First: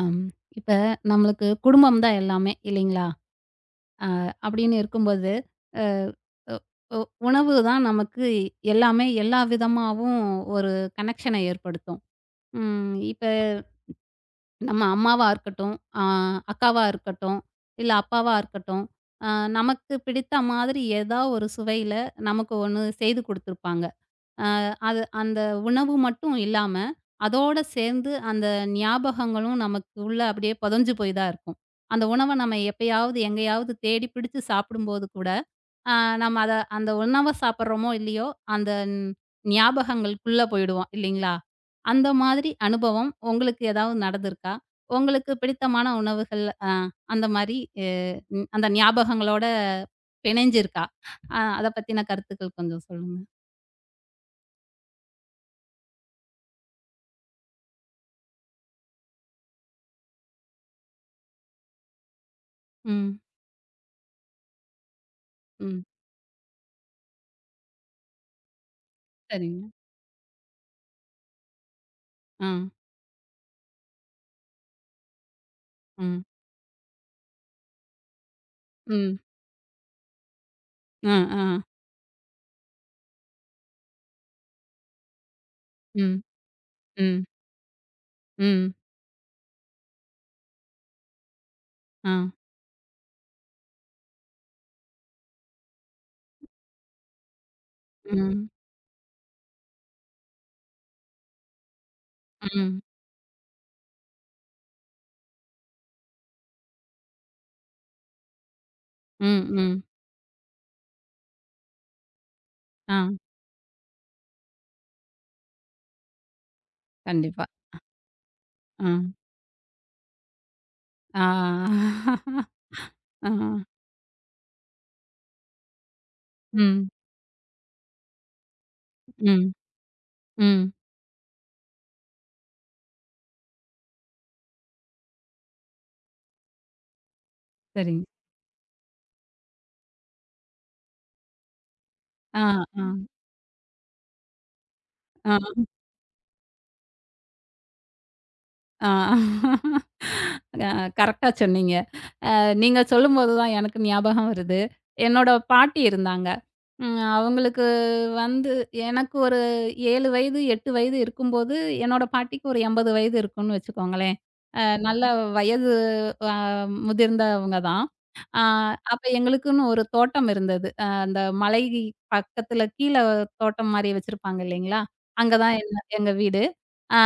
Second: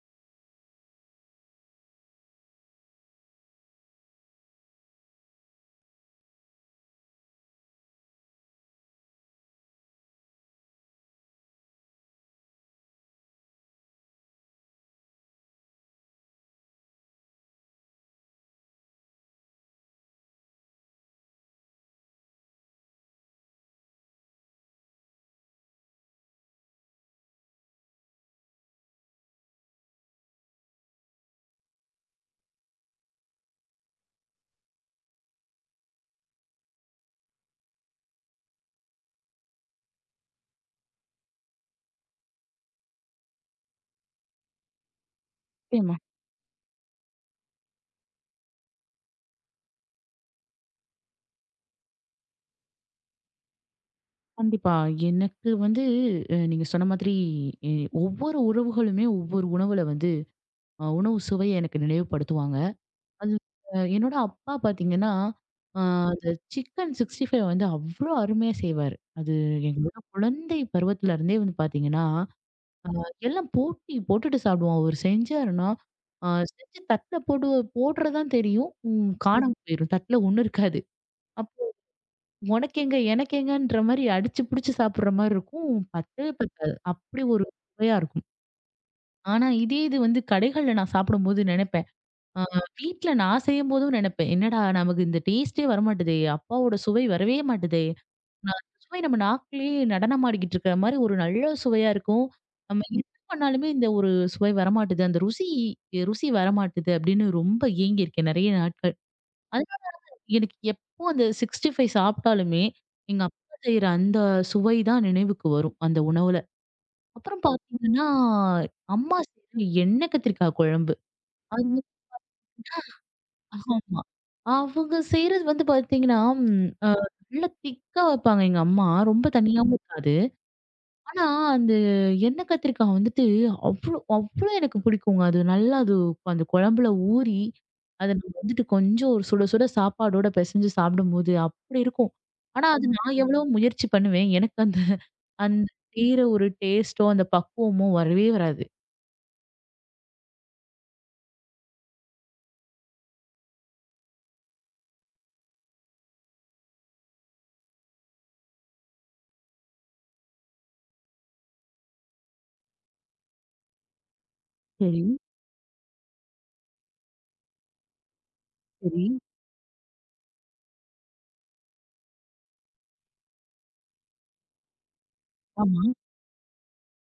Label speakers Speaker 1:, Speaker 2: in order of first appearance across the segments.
Speaker 1: அம். இப்ப நம்மளுக்கு குடும்பம் தான் எல்லாமே இல்லைங்களா? அ அப்படின்னு இருக்கும்போது, அ ஒ ஒ உணவு தான் நமக்கு எல்லாமே எல்லா விதமாவும் ஒரு கனெக்ஷன ஏற்படுத்தும். ம். இப்ப நம்ம அம்மாவா இருக்கட்டும், அ அக்காவா இருக்கட்டும், இல்ல அப்பாவா இருக்கட்டும், அ நமக்கு பிடித்த மாதிரி ஏதா ஒரு சுவையில நமக்கு ஒண்ணு செய்து குடுத்துருப்பாங்க. அ அது அந்த உணவு மட்டும் இல்லாம, அதோட சேர்ந்து அந்த ஞாபகங்களும் நமக்கு உள்ள அப்படியே புதைஞ்சு போய் தான் இருக்கும். அந்த உணவ நம்ம எப்பயாவது, எங்கேயாவது தேடி பிடிச்சு சாப்பிடும்போது கூட, அ நம்ம அத அந்த உணவ சாப்பிடுறோமோ இல்லையோ, அந்த ஞாபகங்களுக்குள்ள போயிடுவோம் இல்லைங்களா? அந்த மாதிரி அனுபவம் உங்களுக்கு ஏதாவது நடந்திருக்கா? உங்களுக்கு பிடித்தமான
Speaker 2: நிச்சயமா.
Speaker 1: உணவுகள் அ அந்த மாரி அ அந்த ஞாபகங்களோட பிணைஞ்சிருக்கா? அத பத்தின கருத்துக்கள் கொஞ்சம் சொல்லுங்க.
Speaker 2: கண்டிப்பா. எனக்கு வந்து நீங்க சொன்ன மாதிரி எ ஒவ்வொரு உறவுகளுமே ஒவ்வொரு உணவுல வந்து உணவு சுவைய எனக்கு நினைவுபடுத்துவாங்க.
Speaker 1: ம்.
Speaker 2: அது என்னோட அப்பா பார்த்தீங்கன்னா, அ
Speaker 1: ம்.
Speaker 2: அந்த சிக்கன் 65 வந்து அவ்ளோ அருமையா செய்வாரு. அது
Speaker 1: சரிங்க.
Speaker 2: எங்களோட குழந்தை பருவத்துல இருந்தே வந்து பார்த்தீங்கன்னா,
Speaker 1: ஆ.
Speaker 2: எல்லாம் போட்டி போட்டுட்டு சாப்பிடுவோம். அவரு செஞ்சாருன்னா,
Speaker 1: ம்.
Speaker 2: அ செஞ்சு தட்ல போட்டு போடுறது தான் தெரியும்.
Speaker 1: ம்.
Speaker 2: காணாம போயிரும். தட்ல ஒண்ணும் இருக்காது.
Speaker 1: ஆ. ஆ.
Speaker 2: உனக்கெங்க, எனக்கெங்கன்ற மாரி அடிச்சு புடிச்சு சாப்பிடுற மாரி இருக்கும்.
Speaker 1: ம்.
Speaker 2: பத்தவே பத்தாது. அப்படி
Speaker 1: ம்.
Speaker 2: ஒரு சுவையா இருக்கும்.
Speaker 1: ம்.
Speaker 2: ஆனா, இதே இது வந்து கடைகள்ல நான் சாப்பிடும்போது நெனைப்பேன்.
Speaker 1: ஆ.
Speaker 2: ஆ வீட்ல நான் செய்யும்போதும் நெனைப்பேன். என்னடா நமக்கு இந்த டேஸ்ட்டே வரமாட்டுதே! அப்பாவோட சுவை வரவே மாட்டுதே!
Speaker 1: ம்.
Speaker 2: நான் அந்த சுவை நம்ம நாக்குலயே நடனமாடிக்கிட்டு இருக்கிற மாரி ஒரு நல்ல சுவையா இருக்கும்.
Speaker 1: ம்.
Speaker 2: நம்ம என்ன பண்ணாலுமே இந்த ஒரு சுவை வரமாட்டுது. அந்த ருசி ருசி வரமாட்டுது அப்படின்னு ரொம்ப ஏங்கியிருக்கேன் நெறைய நாட்கள்.
Speaker 1: ம். ம்.
Speaker 2: எனக்கு எப்போ அந்த 65 சாப்பிட்டாலுமே,
Speaker 1: ஆ.
Speaker 2: எங்க அப்பா செய்ற அந்த சுவை தான் நினைவுக்கு வரும், அந்த உணவுல. அப்புறம்
Speaker 1: கண்டிப்பா.
Speaker 2: பார்த்தீங்கன்னா,
Speaker 1: ஆ.
Speaker 2: அம்மா செய்ற எண்ணெய் கத்திரிக்காய் குழம்பு. அது
Speaker 1: ஆ. ஆ.
Speaker 2: ஆமா. அவங்க செய்றது வந்து பார்த்தீங்கன்னா, ம்
Speaker 1: ம்.
Speaker 2: அ நல்லா திக்கா வைப்பாங்க எங்க அம்மா. ரொம்ப
Speaker 1: ம்.
Speaker 2: தண்ணியாவும் இருக்காது.
Speaker 1: ம்.
Speaker 2: ஆனா, அந்த எண்ணெய் கத்திரிக்காய் வந்துட்டு அவ்ளோ அவ்ளோ எனக்கு பிடிக்குங்க. அது நல்லா அது அந்த குழம்புல ஊறி,
Speaker 1: சரிங்க.
Speaker 2: அத நம்ம வந்துட்டு கொஞ்சம் ஒரு சுட சுட சாப்பாடோட பெசஞ்சு சாப்பிடும்போது அப்படி இருக்கும்.
Speaker 1: ஆ.
Speaker 2: ஆனா,
Speaker 1: ஆ.
Speaker 2: அது ம். நான் எவ்வளோ முயற்சி பண்ணுவேன். எனக்கு அந்த
Speaker 1: ஆ.
Speaker 2: அந்த செய்ற ஒரு டேஸ்ட்டோ, அந்த பக்குவமோ வரவே வராது.
Speaker 1: ஆ. அ கரெக்ட்டா சொன்னீங்க. நீங்க சொல்லும்போது தான் எனக்கு ஞாபகம் வருது. என்னோட பாட்டி இருந்தாங்க. ம். அவங்களுக்கு வந்து எனக்கு ஒரு 7 வயது, 8 வயது இருக்கும்போது, என்னோட பாட்டிக்கு ஒரு 80 வயது இருக்கும்னு வச்சுக்கோங்களேன்.
Speaker 2: சரி,
Speaker 1: நல்ல வயது அ முதிர்ந்தவங்க தான். அ அப்ப
Speaker 2: சரி.
Speaker 1: எங்களுக்குன்னு ஒரு தோட்டம் இருந்தது. அந்த மலை பக்கத்துல கீழ தோட்டம் மாரி வச்சிருப்பாங்க இல்லைங்களா? அங்க தான் எங்க
Speaker 2: ஆமா.
Speaker 1: எங்க வீடு. ஆ,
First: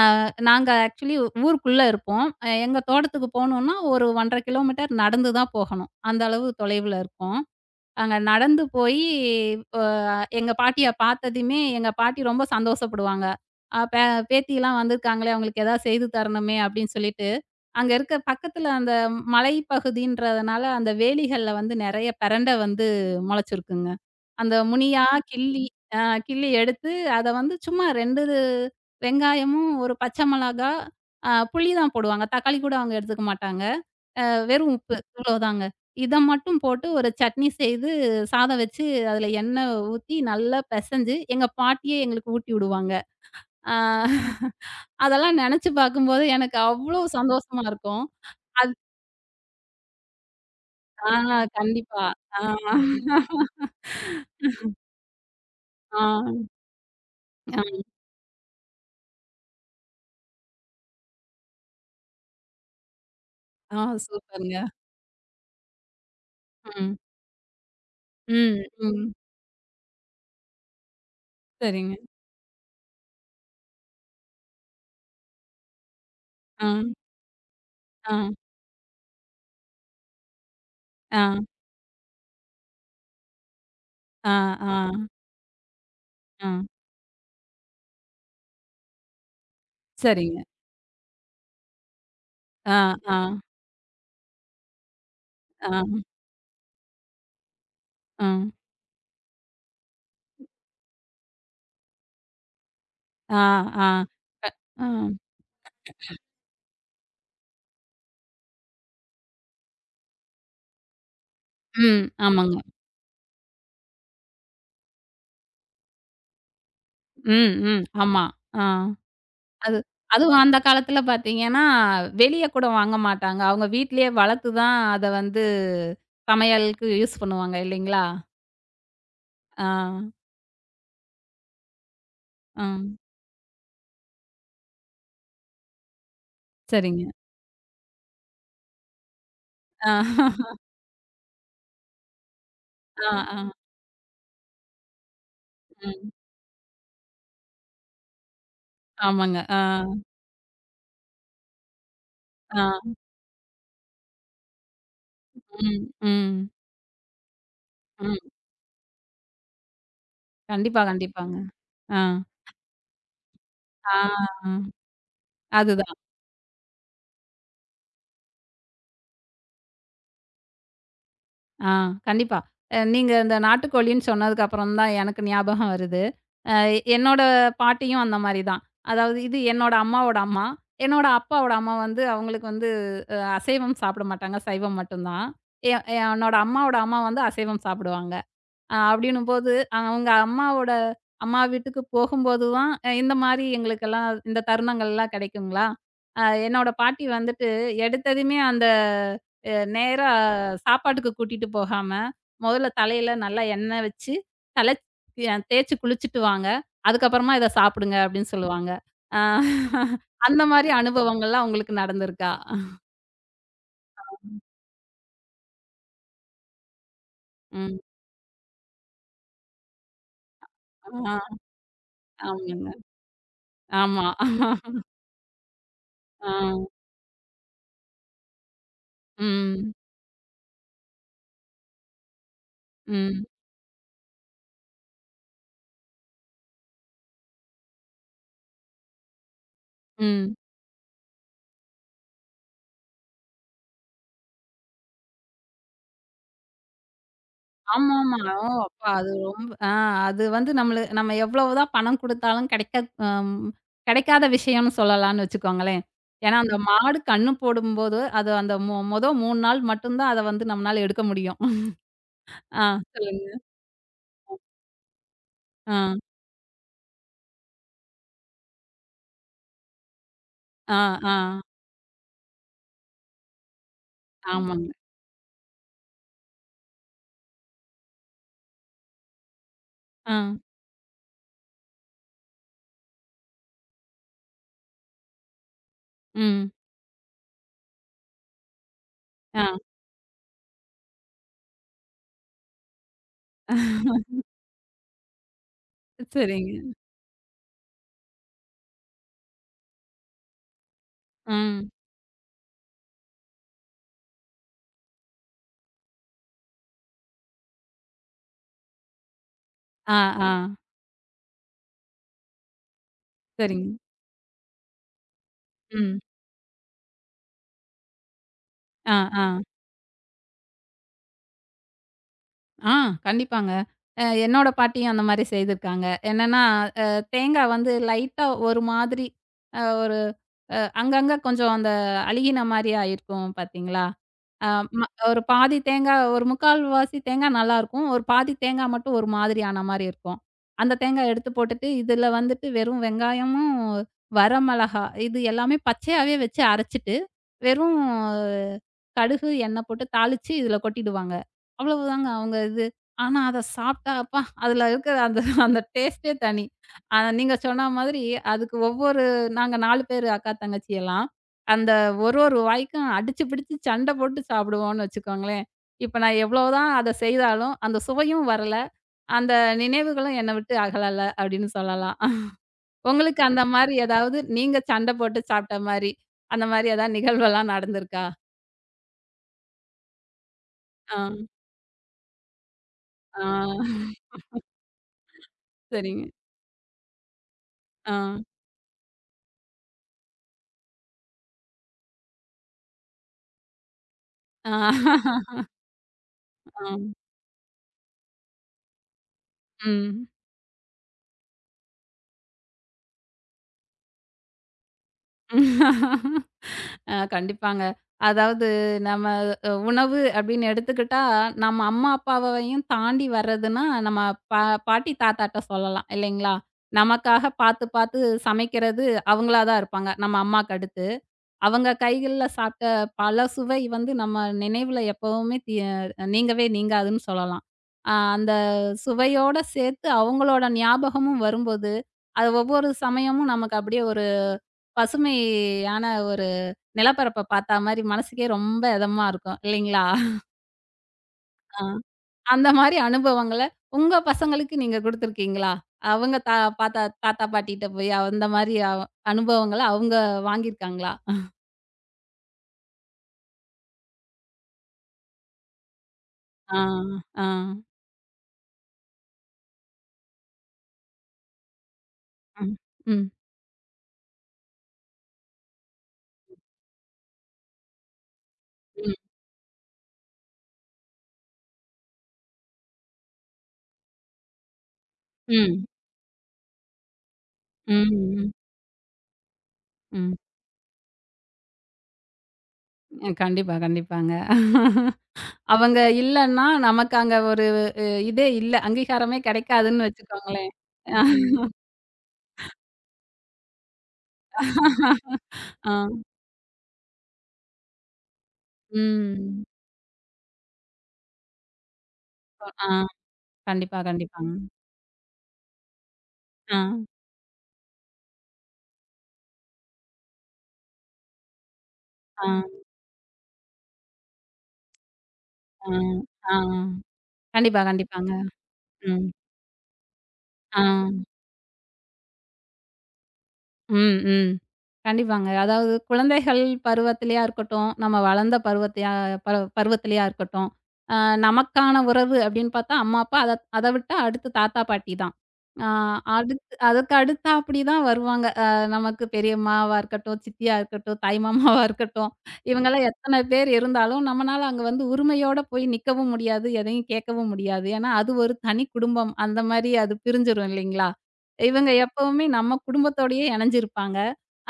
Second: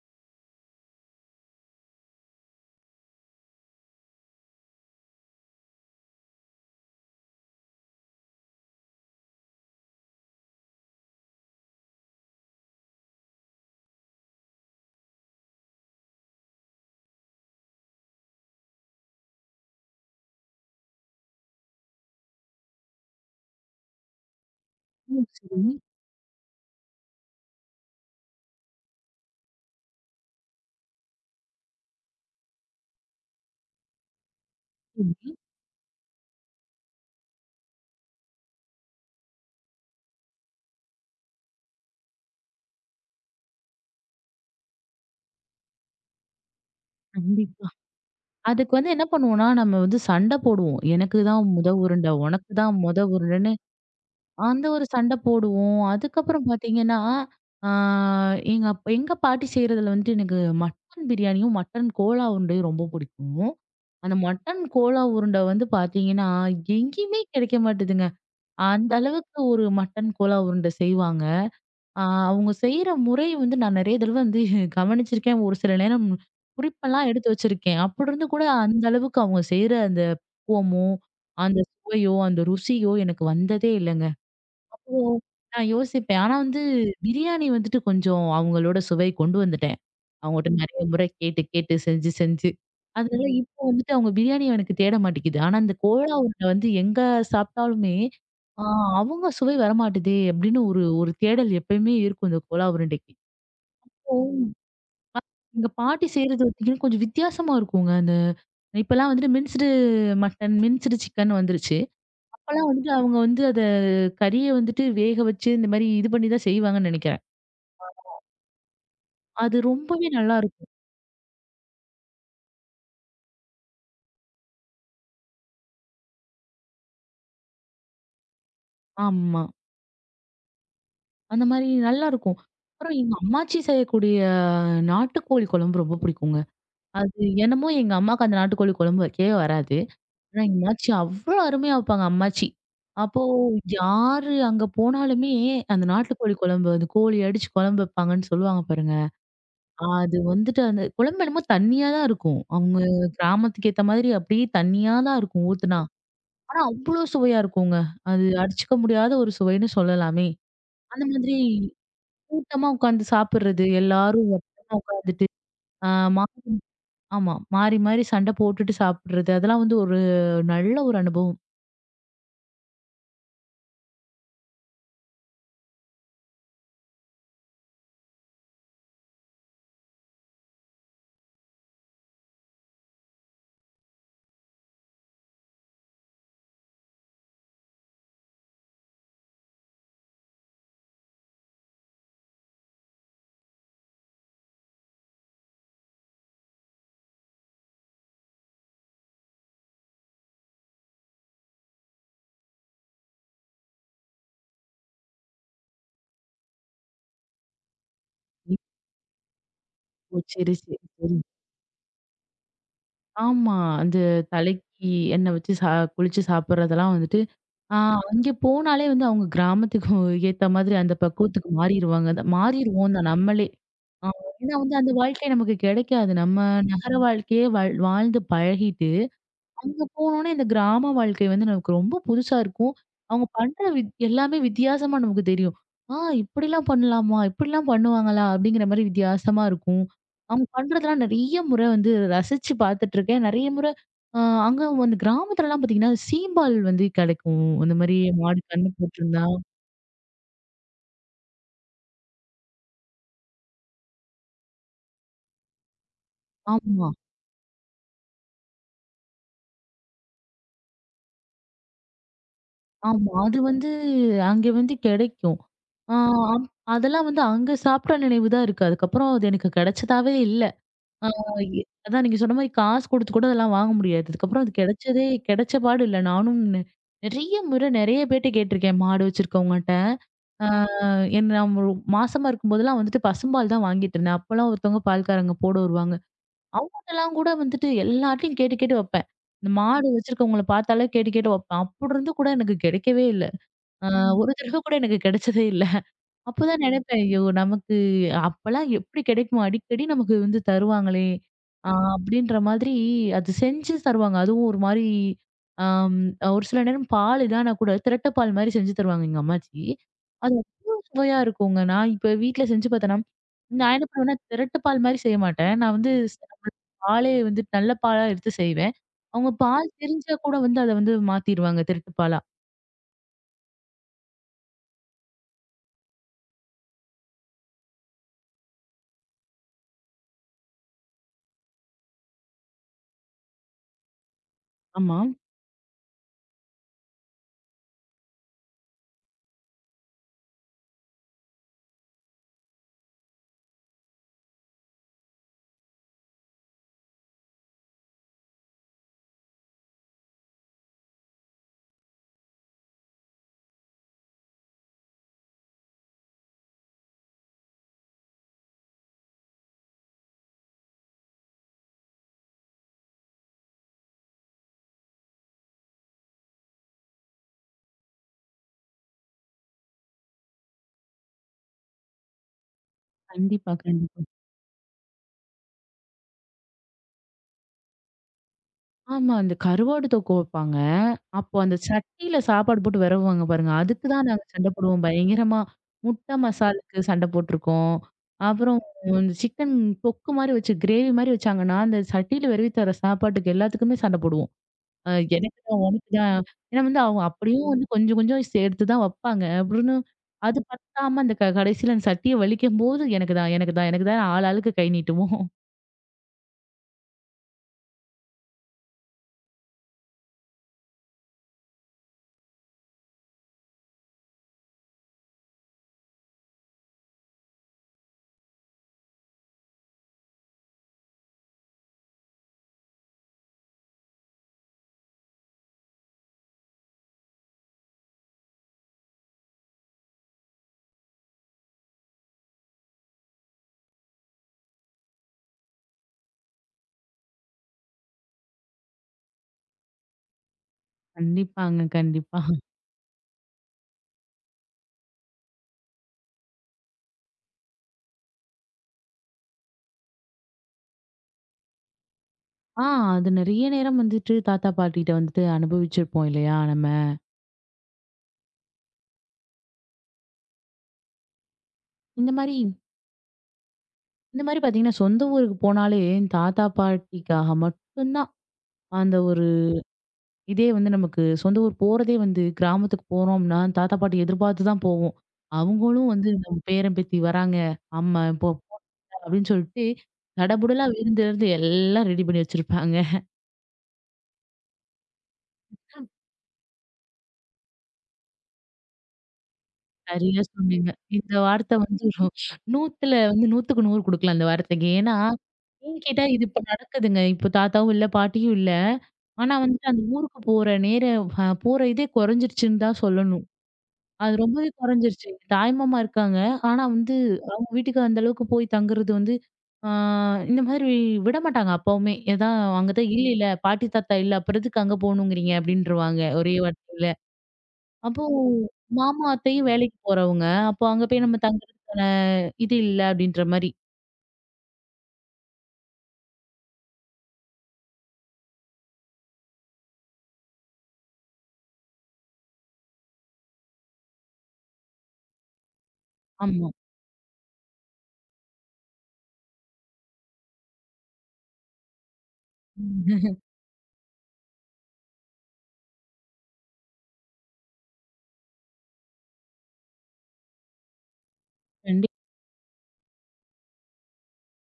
Speaker 1: நாங்க ஆக்சுவலி ஊருக்குள்ள இருப்போம். எங்க தோட்டத்துக்கு போணும்னா, ஒரு 1½ கிலோமீட்டர் நடந்து தான் போகணும். அந்த அளவு தொலைவுல இருக்கோம். அங்க நடந்து போயி அ எங்க பாட்டிய பார்த்ததுமே, எங்க பாட்டி ரொம்ப சந்தோஷப்படுவாங்க. அ "பே "பேத்திலாம் வந்திருக்காங்களே! அவங்களுக்கு ஏதாவது செய்து தரணுமே!" அப்படின்னு சொல்லிட்டு. அங்க இருக்க பக்கத்துல அந்த மலைப்பகுதின்றதுனால, அந்த வேலிகள்ல வந்து நெறைய பெரண்ட வந்து மொளச்சிருக்குங்க. அந்த முனியா
Speaker 2: ம். சரி,
Speaker 1: கிள்ளி அ கிள்ளி எடுத்து, அத வந்து சும்மா 2 வெங்காயமும், ஒரு பச்சை மிளகா, புளி தான் போடுவாங்க. தக்காளி கூட அவங்க எடுத்துக்க மாட்டாங்க. அ வெறும் உப்பு
Speaker 2: சரி.
Speaker 1: இவ்வளோதாங்க. இத மட்டும் போட்டு ஒரு சட்னி செய்து, சாதம் வச்சு அதுல எண்ணெய் ஊத்தி நல்லா பெசஞ்சு, எங்க பாட்டியே எங்களுக்கு ஊட்டி விடுவாங்க. அ அதெல்லாம் நெனச்சு பார்க்கும்போது எனக்கு அவ்ளோ சந்தோஷமா
Speaker 2: கண்டிப்பா.
Speaker 1: இருக்கும். அது.
Speaker 2: அதுக்கு வந்து என்ன பண்ணுவோம்னா, நம்ம வந்து சண்டை போடுவோம்.
Speaker 1: ஆ.
Speaker 2: "எனக்கு தான் முத
Speaker 1: கண்டிப்பா.
Speaker 2: உருண்டை,
Speaker 1: ஆ.
Speaker 2: உனக்கு தான் முத உருண்டைன்னு" அந்த ஒரு சண்டை போடுவோம்.
Speaker 1: ஆ.
Speaker 2: அதுக்கப்புறம் பார்த்தீங்கன்னா,
Speaker 1: ஆ.
Speaker 2: ஆ எங்க அப் எங்க பாட்டி செய்றதுல வந்துட்டு எனக்கு மட்டன் பிரியாணியும், மட்டன் கோலா உருண்டையும் ரொம்ப பிடிக்கும்.
Speaker 1: ஆ
Speaker 2: அந்த
Speaker 1: சூப்பருங்க.
Speaker 2: மட்டன் கோலா உருண்டை வந்து பார்த்தீங்கன்னா,
Speaker 1: ம்.
Speaker 2: எங்கேயுமே கிடைக்க மாட்டுதுங்க.
Speaker 1: ம்.
Speaker 2: அந்த
Speaker 1: ம்.
Speaker 2: அளவுக்கு ஒரு மட்டன் கோலா உருண்டை செய்வாங்க.
Speaker 1: சரிங்க.
Speaker 2: ஆ அவங்க செய்ற முறை வந்து நான் நெறைய தடவ வந்து கவனிச்சிருக்கேன். ஒரு சில நேரம்
Speaker 1: ஆ.
Speaker 2: குறிப்பெல்லாம் எடுத்து வச்சிருக்கேன். அப்படி
Speaker 1: ஆ.
Speaker 2: இருந்தும் கூட அந்த அளவுக்கு அவங்க செய்ற அந்த பக்குவமோ,
Speaker 1: ஆ.
Speaker 2: அந்த சுவையோ, அந்த ருசியோ எனக்கு வந்ததே இல்லங்க.
Speaker 1: ஆ. ஆ.
Speaker 2: ஓ! நான் யோசிப்பேன். ஆனா
Speaker 1: ஆ.
Speaker 2: வந்து பிரியாணி வந்துட்டு கொஞ்சம் அவங்களோட சுவை கொண்டு வந்துட்டேன்.
Speaker 1: சரிங்க.
Speaker 2: அவங்கட்ட நெறைய முறை கேட்டு, கேட்டு செஞ்சு, செஞ்சு.
Speaker 1: ஆ. ஆ.
Speaker 2: அதனால இப்போ வந்துட்டு அவங்க பிரியாணி எனக்கு தேட மாட்டேங்குது. ஆனா இந்த
Speaker 1: ஆ.
Speaker 2: கோலா உருண்ட வந்து எங்க சாப்பிட்டாலுமே,
Speaker 1: ஆ.
Speaker 2: ஆ அவங்க சுவை வரமாட்டுதே அப்படின்னு ஒரு ஒரு தேடல் எப்பயுமே இருக்கும் இந்த கோலா உருண்டைக்கு.
Speaker 1: ஆ. ஆ.
Speaker 2: ஓ!
Speaker 1: ஆ.
Speaker 2: எங்க பாட்டி செய்றது பார்த்தீங்கன்னா, கொஞ்சம் வித்தியாசமா இருக்குங்க. அந்த இப்பலாம் வந்துட்டு மட்டன், மின்ஸ்டு சிக்கன் வந்துருச்சு.
Speaker 1: ம். ஆமாங்க.
Speaker 2: அப்பலாம் வந்துட்டு அவங்க வந்து அத கறிய வந்துட்டு வேக வச்சு இந்த மாரி இது பண்ணி தான் செய்வாங்கன்னு நெனைக்கிறேன்.
Speaker 1: ம். ம். ஆமா. ஆ.
Speaker 2: அது
Speaker 1: அது
Speaker 2: ரொம்பவே
Speaker 1: அதுவும் அந்த
Speaker 2: நல்லாருக்கும்.
Speaker 1: காலத்துல பாத்தீங்கன்னா, வெளிய கூட வாங்க மாட்டாங்க. அவங்க வீட்லயே வளர்த்து தான் அத வந்து சமையலுக்கு யூஸ் பண்ணுவாங்க இல்லைங்களா?
Speaker 2: ஆமா.
Speaker 1: ஆ.
Speaker 2: அந்த மாரி நல்லாருக்கும்.
Speaker 1: ஆ.
Speaker 2: அப்புறம் எங்க அம்மாச்சி செய்யக்கூடிய நாட்டுக்கோழி குழம்பு ரொம்ப பிடிக்குங்க.
Speaker 1: சரிங்க.
Speaker 2: அது என்னமோ எங்க அம்மாக்கு அந்த நாட்டுக்கோழி குழம்பு வைக்கவே வராது.
Speaker 1: ஆ.
Speaker 2: ஆனா எங்க அம்மாச்சி அவ்ளோ அருமையா வைப்பாங்க அம்மாச்சி.
Speaker 1: ஆ.
Speaker 2: அப்போ
Speaker 1: ஆ.
Speaker 2: யாரு அங்க போனாலுமே அந்த
Speaker 1: ம்.
Speaker 2: நாட்டுக்கோழி குழம்பு, அந்த கோழி அடிச்சு குழம்பு வைப்பாங்கன்னு சொல்லுவாங்க பாருங்க.
Speaker 1: ஆமாங்க. ஆ.
Speaker 2: அது வந்துட்டு அந்த குழம்பு என்னமோ தண்ணியா தான் இருக்கும். அவங்க
Speaker 1: ஆ.
Speaker 2: கிராமத்துக்கு ஏத்த மாதிரி அப்படியே தண்ணியா தான் இருக்கும் ஊத்துனா.
Speaker 1: ம். ம்.
Speaker 2: ஆனா அவ்ளோ சுவையா இருக்குங்க.
Speaker 1: ம்.
Speaker 2: அது அடிச்சுக்க முடியாத ஒரு சுவைன்னு சொல்லலாமே!
Speaker 1: கண்டிப்பா,
Speaker 2: அந்த
Speaker 1: கண்டிப்பாங்க.
Speaker 2: மாதிரி
Speaker 1: ஆ.
Speaker 2: கூட்டமா உட்காந்து சாப்பிடுறது,
Speaker 1: ஆ.
Speaker 2: எல்லாரும்
Speaker 1: ஆ.
Speaker 2: வட்டமா உட்காந்துட்டு, ஆ
Speaker 1: அதுதான்.
Speaker 2: மா ஆமா. மாறி, மாறி சண்டை போட்டுட்டு சாப்பிடுறது, அதெல்லாம் வந்து ஒரு நல்ல ஒரு அனுபவம்.
Speaker 1: ஆ, கண்டிப்பா. நீங்க இந்த நாட்டுக்கோழின்னு சொன்னதுக்கு அப்புறம் தான் எனக்கு ஞாபகம் வருது. அ என்னோட பாட்டியும் அந்த மாரி தான். அதாவது இது என்னோட அம்மாவோட அம்மா. என்னோட அப்பாவோட அம்மா வந்து அவங்களுக்கு வந்து அசைவம் சாப்பிட மாட்டாங்க. சைவம் மட்டும் தான். எ என்னோட அம்மாவோட அம்மா வந்து அசைவம் சாப்பிடுவாங்க. அப்படின்னும்போது, அவங்க அம்மாவோட அம்மா வீட்டுக்கு போகும்போது தான், இந்த மாரி எங்களுக்கெல்லாம் இந்த தருணங்கள்லாம் கிடைக்குங்களா. என்னோட பாட்டி வந்துட்டு எடுத்ததுமே அந்த நேரா சாப்பாட்டுக்கு கூட்டிட்டு போகாம, முதல்ல தலையில நல்லா எண்ணெய் வச்சு, தலை தேய்ச்சு குளிச்சுட்டு வாங்க. அதுக்கப்புறமா இத சாப்பிடுங்க அப்படின்னு சொல்லுவாங்க. அ
Speaker 2: ஓ!
Speaker 1: அந்த
Speaker 2: சரி,
Speaker 1: மாரி
Speaker 2: சரி, சரி.
Speaker 1: அனுபவங்கள்லாம் உங்களுக்கு நடந்திருக்கா?
Speaker 2: ஆமா. அந்த தலைக்கு எண்ணெய் வச்சு குளிச்சு சாப்பிடுறதெல்லாம் வந்துட்டு, ஆ
Speaker 1: ம்.
Speaker 2: அங்கே போனாலே வந்து அவங்க கிராமத்துக்கு ஏத்த மாதிரி அந்த
Speaker 1: ஆ.
Speaker 2: பக்குவத்துக்கு மாறிருவாங்க. அத
Speaker 1: ஆமாங்க.
Speaker 2: மாறிருவோம் தான் நம்மளே.
Speaker 1: ஆமா.
Speaker 2: ஆ ஏன்னா வந்து அந்த வாழ்க்கை நமக்கு கிடைக்காது.
Speaker 1: ஆ.
Speaker 2: நம்ம நகர வாழ்க்கையே வாழ்ந்து பழகிட்டோம்.
Speaker 1: ம்.
Speaker 2: அங்க போனோனே இந்த கிராம வாழ்க்கை வந்து நமக்கு ரொம்ப புதுசா இருக்கும்.
Speaker 1: ம்.
Speaker 2: அவங்க பண்ற எல்லாமே வித்தியாசமா நமக்கு தெரியும். ஆ இப்படிலாம் பண்ணலாமா? இப்படிலாம் பண்ணுவாங்களா? அப்படிங்கிற மாரி வித்தியாசமா இருக்கும்.
Speaker 1: ம்.
Speaker 2: அவங்க பண்றதெல்லாம் நெறைய முறை வந்து ரசிச்சு பார்த்துட்டுருக்கேன். நெறைய முறை அ அங்க அந்த கிராமத்துலலாம் பார்த்தீங்கன்னா, சீம்பால் வந்து கெடைக்கும். அந்த மாரி
Speaker 1: ஆமாமா.
Speaker 2: மாடு
Speaker 1: ஓ!
Speaker 2: கண்ணு
Speaker 1: அப்பா அது
Speaker 2: போட்டிருந்தா
Speaker 1: ரொம்ப. அது வந்து நம்மளு நம்ம எவ்வளவுதான் பணம் குடுத்தாலும் கிடைக்காத விஷயம்னு சொல்லலாம்னு வச்சுக்கோங்களேன். ஏன்னா, அந்த
Speaker 2: ஆமா,
Speaker 1: மாடு கண்ணு போடும்போது, அது அந்த மொத 3 நாள் மட்டும் தான் அத வந்து நம்மனால எடுக்க முடியும். ஆ,
Speaker 2: ஆமா.
Speaker 1: சொல்லுங்க.
Speaker 2: அது வந்து அங்க வந்து கெடைக்கும்.
Speaker 1: ஆ.
Speaker 2: ஆ அம் அதெல்லாம் வந்து அங்க சாப்பிட்ட நினைவு தான் இருக்கு. அதுக்கப்புறம் அது எனக்கு கெடைச்சதாவே இல்ல.
Speaker 1: ஆ. ஆ.
Speaker 2: ஐய அதான் நீங்க சொன்ன மாரி காசு குடுத்து கூட அதெல்லாம் வாங்க முடியாது. அதுக்கப்புறம் அது
Speaker 1: ஆமாங்க.
Speaker 2: கிடைச்சதே கிடைச்ச பாடு இல்ல. நானும் நெறைய முறை நெறைய பேர்ட்ட கேட்டுருக்கேன் மாடு வச்சிருக்கவங்கட்ட.
Speaker 1: ஆ.
Speaker 2: ஆ என்ன நான் ஒரு மாசமா இருக்கும்போதெல்லாம் வந்துட்டு பசும்பால் தான் வாங்கிட்டு இருந்தேன். அப்பலாம் ஒருத்தவங்க பால்காரங்க போட வருவாங்க.
Speaker 1: ம்.
Speaker 2: அவங்கட்டலாம் கூட வந்துட்டு எல்லார்ட்டயும் கேட்டு கேட்டு வப்பேன்.
Speaker 1: ஆ.
Speaker 2: இந்த மாடு வச்சிருக்கவங்கள பார்த்தாலே கேட்டு கேட்டு வப்பேன். அப்படி இருந்து கூட எனக்கு கிடைக்கவே இல்ல. ஆ ஒரு தடவ கூட எனக்கு கிடைச்சதே இல்ல.
Speaker 1: சரிங்க.
Speaker 2: அப்பதான் நினைப்பேன், ஐயோ! நமக்கு அப்பலாம் எப்படி கிடைக்குமா? அடிக்கடி நமக்கு வந்து தருவாங்களே!
Speaker 1: ம்.
Speaker 2: ஆ அப்படின்ற மாதிரி அது செஞ்சு தருவாங்க. அதுவும் ஒரு மாரி ஆம் ஒரு சில நேரம் பால் இதானா கூட திரட்ட பால் மாரி செஞ்சு தருவாங்க எங்க அம்மாச்சி.
Speaker 1: ஆ. ஆ.
Speaker 2: அது அவ்ளோ சுவையா இருக்குங்க. நான் இப்ப வீட்ல செஞ்சு பார்த்தேன்னா,
Speaker 1: சரிங்க.
Speaker 2: நான் என்ன பண்ணுவேன்னா, திரட்ட பால் மாரி செய்ய மாட்டேன். நான் வந்து
Speaker 1: ம்.
Speaker 2: பாலே வந்து நல்ல பாலா எடுத்து செய்வேன்.
Speaker 1: ஆ. ஆ.
Speaker 2: அவங்க பால் தெரிஞ்சா கூட வந்து அத வந்து மாத்திருவாங்க திரட்டு பாலா.
Speaker 1: ஆ, கண்டிப்பாங்க. என்னோட பாட்டியும் அந்த மாரி செய்திருக்காங்க. என்னன்னா, அ தேங்காய் வந்து லைட்டா ஒரு மாதிரி அ ஒரு அ அங்கங்க கொஞ்சம் அந்த அழுகின மாரி ஆயிருக்கும் பார்த்தீங்களா? ஆ ம
Speaker 2: ஆமா.
Speaker 1: ஒரு பாதி தேங்காய் ஒரு 3/4 வாசி தேங்காய் நல்லாருக்கும். ஒரு பாதி தேங்காய் மட்டும் ஒரு மாதிரி ஆன மாரி இருக்கும். அந்த தேங்காய் எடுத்து போட்டுட்டு, இதில வந்துட்டு வெறும் வெங்காயமும், வரமிளகா இது எல்லாமே பச்சையாவே வச்சு அரைச்சுட்டு, வெறும் கடுகு, எண்ணெய் போட்டு தாளிச்சு இதில கொட்டிடுவாங்க. அவ்வளவுதாங்க அவங்க இது. ஆனா அத சாப்பிட்டா அப்பா! அதில இருக்கிற அந்த அந்த டேஸ்ட்டே தனி. ஆ, நீங்க சொன்ன மாதிரி அதுக்கு ஒவ்வொரு நாங்க 4 பேரு அக்கா, தங்கச்சி எல்லாம். அந்த ஒரு ஒரு வாய்க்கும் அடிச்சு பிடிச்சு சண்டை போட்டு சாப்பிடுவோம்னு வச்சுக்கோங்களேன். இப்ப நான் எவ்வளவுதான் அத செய்தாலும், அந்த சுவையும் வரல. அந்த நினைவுகளும் என்ன விட்டு அகலல அப்படின்னு சொல்லலாம். உங்களுக்கு அந்த
Speaker 2: கண்டிப்பா,
Speaker 1: மாரி
Speaker 2: கண்டிப்பா.
Speaker 1: ஏதாவது நீங்க சண்டை போட்டு சாப்பிட்ட மாரி, அந்த மாரி ஏதாவது நிகழ்வெல்லாம் நடந்திருக்கா?
Speaker 2: ஆமா. அந்த கருவாடு தொக்கு வைப்பாங்க.
Speaker 1: ஆ.
Speaker 2: அப்போ அந்த சட்டியில சாப்பாடு போட்டு
Speaker 1: ஆ
Speaker 2: விரவுவாங்க பாருங்க. அதுக்கு தான் நாங்க சண்டை போடுவோம் பயங்கரமா.
Speaker 1: சரிங்க.
Speaker 2: முட்டை மசாலுக்கு சண்டை போட்டுருக்கோம்.
Speaker 1: ஆ.
Speaker 2: அப்புறம் இந்த சிக்கன் தொக்கு மாரி வச்சு, கிரேவி மாரி வச்சாங்கன்னா, அந்த சட்டியில விரவி தர சாப்பாட்டுக்கு எல்லாத்துக்குமே சண்டை போடுவோம்.
Speaker 1: ஆ.
Speaker 2: அ எனக்கு தான், உனக்கு தான். ஏன்னா
Speaker 1: ஆ.
Speaker 2: வந்து அவங்க அப்படியும் வந்து கொஞ்சம் கொஞ்சம் சேர்த்து தான் வைப்பாங்க. அப்படின்னு அது பத்தாம அந்த கடைசியில அந்த சட்டிய வலிக்கும்போது, எனக்கு தான், எனக்கு தான், எனக்கு தான் ஆள் ஆளுக்கு கை நீட்டுவோம்.
Speaker 1: ம். ஆ, கண்டிப்பாங்க. அதாவது நம்ம உணவு அப்படின்னு எடுத்துக்கிட்டா, நம்ம அம்மா அப்பாவையும் தாண்டி வர்றதுன்னா, நம்ம பா பாட்டி தாத்தாட்ட சொல்லலாம் இல்லைங்களா? நமக்காக பார்த்து பார்த்து சமைக்கிறது அவங்களா தான் இருப்பாங்க. நம்ம அம்மாக்கு அடுத்து. அவங்க கைகள்ல சாப்பிட்ட பல சுவை வந்து நம்ம நினைவுல எப்பவுமே நீங்கவே நீங்காதுன்னு சொல்லலாம். அந்த சுவையோட சேர்த்து அவங்களோட ஞாபகமும் வரும்போது, அது ஒவ்வொரு சமயமும் நமக்கு அப்படியே ஒரு பசுமையான நிலப்பரப்ப பார்த்தா மாரி மனசுக்கே ரொம்ப இதமா இருக்கும் இல்லைங்களா? ஆ
Speaker 2: கண்டிப்பாங்க, கண்டிப்பா.
Speaker 1: அந்த மாரி அனுபவங்கள உங்க பசங்களுக்கு நீங்க குடுத்துருக்கீங்களா? அவங்க பாத்தா தாத்தா, பாட்டிட்ட போய் அந்த மாரி அனுபவங்கள அவங்க வாங்கியிருக்காங்களா?
Speaker 2: ஆ, அது நெறைய நேரம் வந்துட்டு தாத்தா, பாட்டிட்ட வந்துட்டு அனுபவிச்சிருப்போம் இல்லையா?
Speaker 1: ஆ.
Speaker 2: நம்ம
Speaker 1: ஆ.
Speaker 2: இந்த மாரி
Speaker 1: ம். ம்.
Speaker 2: இந்த மாரி பார்த்தீங்கன்னா, சொந்த ஊருக்கு போனாலே தாத்தா, பாட்டிக்காக மட்டும்தான்
Speaker 1: ம்.
Speaker 2: அந்த ஒரு இதே வந்து நமக்கு சொந்த ஊர் போறதே வந்து கிராமத்துக்கு போறோம்னா, தாத்தா, பாட்டி எதிர்பார்த்து தான் போவோம்.
Speaker 1: ம்.
Speaker 2: அவங்களும் வந்து நம்ம பேரன், பேத்தி வராங்க.
Speaker 1: ம்.
Speaker 2: ஆமா, இப்போ
Speaker 1: ம்.
Speaker 2: அப்படின்னு சொல்லிட்டு
Speaker 1: ம்.
Speaker 2: தடபுடலா விருந்திலிருந்து எல்லாம் ரெடி பண்ணி வச்சிருப்பாங்க.
Speaker 1: கண்டிப்பா, கண்டிப்பாங்க. அவங்க இல்லன்னா நமக்கு அங்க ஒரு இதே இல்ல. அங்கீகாரமே கிடைக்காதுன்னு
Speaker 2: சரியா
Speaker 1: வச்சுக்கோங்களேன்.
Speaker 2: சொன்னீங்க. இந்த வார்த்த வந்து 100ல வந்து 100க்கு 100 குடுக்கலாம் இந்த வார்த்தைக்கு. ஏன்னா,
Speaker 1: ஆ.
Speaker 2: ஏன்னு கேட்டா இது இப்ப நடக்குதுங்க. இப்ப தாத்தாவும் இல்ல, பாட்டியும் இல்ல. ஆனா
Speaker 1: ம்.
Speaker 2: வந்துட்டு அந்த ஊருக்கு போற நேர போற இதே குறைஞ்சிருச்சுன்னு
Speaker 1: ஆ,
Speaker 2: தான் சொல்லணும்.
Speaker 1: கண்டிப்பா,
Speaker 2: அது
Speaker 1: கண்டிப்பாங்க.
Speaker 2: ரொம்பவே குறைஞ்சிருச்சு. தாய்மாமா இருக்காங்க.
Speaker 1: ஆ.
Speaker 2: ஆனா வந்து அவங்க வீட்டுக்கு அந்த அளவுக்கு போய் தங்குறது வந்து, ஆ இந்த மாதிரி விடமாட்டாங்க அப்பவுமே.
Speaker 1: ஆ.
Speaker 2: அங்க தான் இல்ல, இல்ல பாட்டி தாத்தா இல்ல. அப்புறம் எதுக்கு அங்க போகணுங்கிறீங்க?
Speaker 1: ஆ.
Speaker 2: அப்படின்ருவாங்க
Speaker 1: ஆ.
Speaker 2: ஒரே வார்த்தையில.
Speaker 1: கண்டிப்பா,
Speaker 2: அப்போ
Speaker 1: கண்டிப்பாங்க.
Speaker 2: மாமா,
Speaker 1: ம்.
Speaker 2: அத்தையும் வேலைக்கு போறவங்க.
Speaker 1: ஆ.
Speaker 2: அப்போ அங்க போய் நம்ம தங்குறதுக்கான இது இல்ல அப்டின்ற மாரி.
Speaker 1: ம். ம். கண்டிப்பாங்க. அதாவது குழந்தைகள் பருவத்திலயா இருக்கட்டும், நம்ம வளர்ந்த பருவத்தையா பருவத்திலயா இருக்கட்டும், அ நமக்கான உறவு அப்படின்னு பார்த்தா அம்மா, அப்பா. அத அத விட்டா அடுத்து தாத்தா, பாட்டி தான். அ
Speaker 2: ஆமா.
Speaker 1: அடுத்து அதுக்கு அடுத்தாப்படி தான் வருவாங்க. நமக்கு பெரியம்மாவா இருக்கட்டும், சித்தியா இருக்கட்டும், தாய் மாமாவா இருக்கட்டும். இவங்கலாம் எத்தன பேர் இருந்தாலும் நம்மனால அங்க வந்து உரிமையோட போய் நிக்கவும் முடியாது, எதையும் கேட்கவும் முடியாது. ஏன்னா, அது ஒரு தனி குடும்பம். அந்த மாரி அது பிரிஞ்சிரும் இல்லைங்களா? இவங்க
Speaker 2: கண்டிப்பா.
Speaker 1: எப்பவுமே நம்ம குடும்பத்தோடயே இணைஞ்சிருப்பாங்க.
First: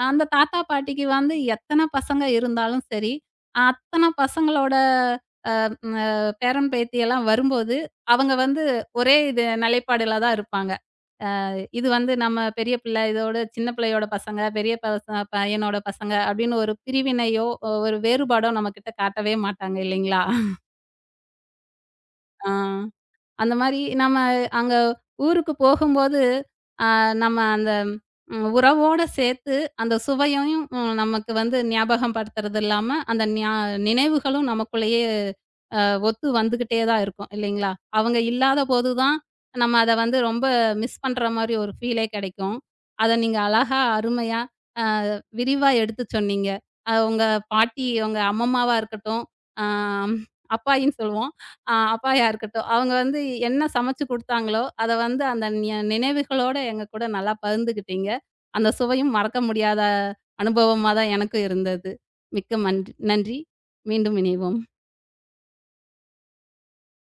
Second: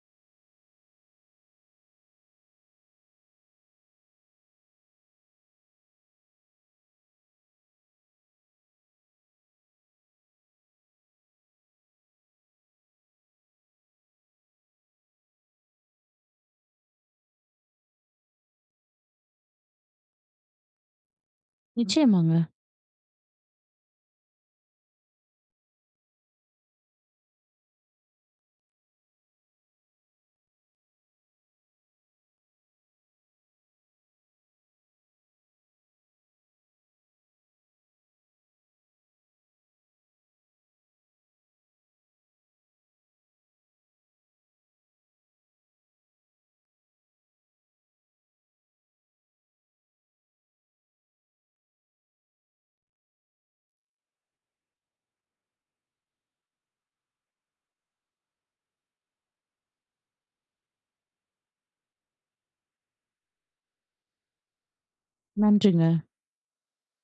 Speaker 1: அந்த தாத்தா, பாட்டிக்கு வந்து எத்தன பசங்க இருந்தாலும் சரி, அத்தன பசங்களோட ம் அ பேரன், பேத்தி எல்லாம் வரும்போது, அவங்க வந்து ஒரே இது நிலைப்பாடுல தான் இருப்பாங்க. இது வந்து நம்ம பெரிய பிள்ளை, இதோட சின்ன பிள்ளையோட பசங்க, பெரிய பச பையனோட பசங்க அப்படின்னு ஒரு பிரிவினையோ, ஒரு வேறுபாடோ நம்மகிட்ட காட்டவே மாட்டாங்க இல்லைங்களா?
Speaker 2: நிச்சயமாங்க.
Speaker 1: ஆ அந்த மாரி நம்ம அங்க ஊருக்கு போகும்போது நம்ம அந்த உறவோட சேர்த்து அந்த சுவையையும் நமக்கு வந்து ஞாபகம் படுத்துறது இல்லாம, அந்த நினைவுகளும் நமக்குள்ளேயே அ ஒத்து வந்துகிட்டே தான் இருக்கும் இல்லைங்களா? அவங்க இல்லாத போது தான் நம்ம அத வந்து ரொம்ப மிஸ் பண்ற மாரி ஒரு ஃபீலே கெடைக்கும். அத நீங்க அழகா, அருமையா அ விரிவா எடுத்து சொன்னீங்க. உங்க பாட்டி, உங்க அம்மம்மாவா இருக்கட்டும், அ அப்பாயின்னு சொல்லுவோம். ஆ, அப்பாயா இருக்கட்டும். அவங்க வந்து என்ன சமைச்சு குடுத்தாங்களோ, அத வந்து அந்த நினைவுகளோட எங்க கூட நல்லா பகிர்ந்துக்கிட்டீங்க. அந்த சுவையும் மறக்க முடியாத அனுபவமா தான் எனக்கும் இருந்தது. மிக்க மன்றி நன்றி. மீண்டும் இணைவோம்.
Speaker 2: நன்றிங்க.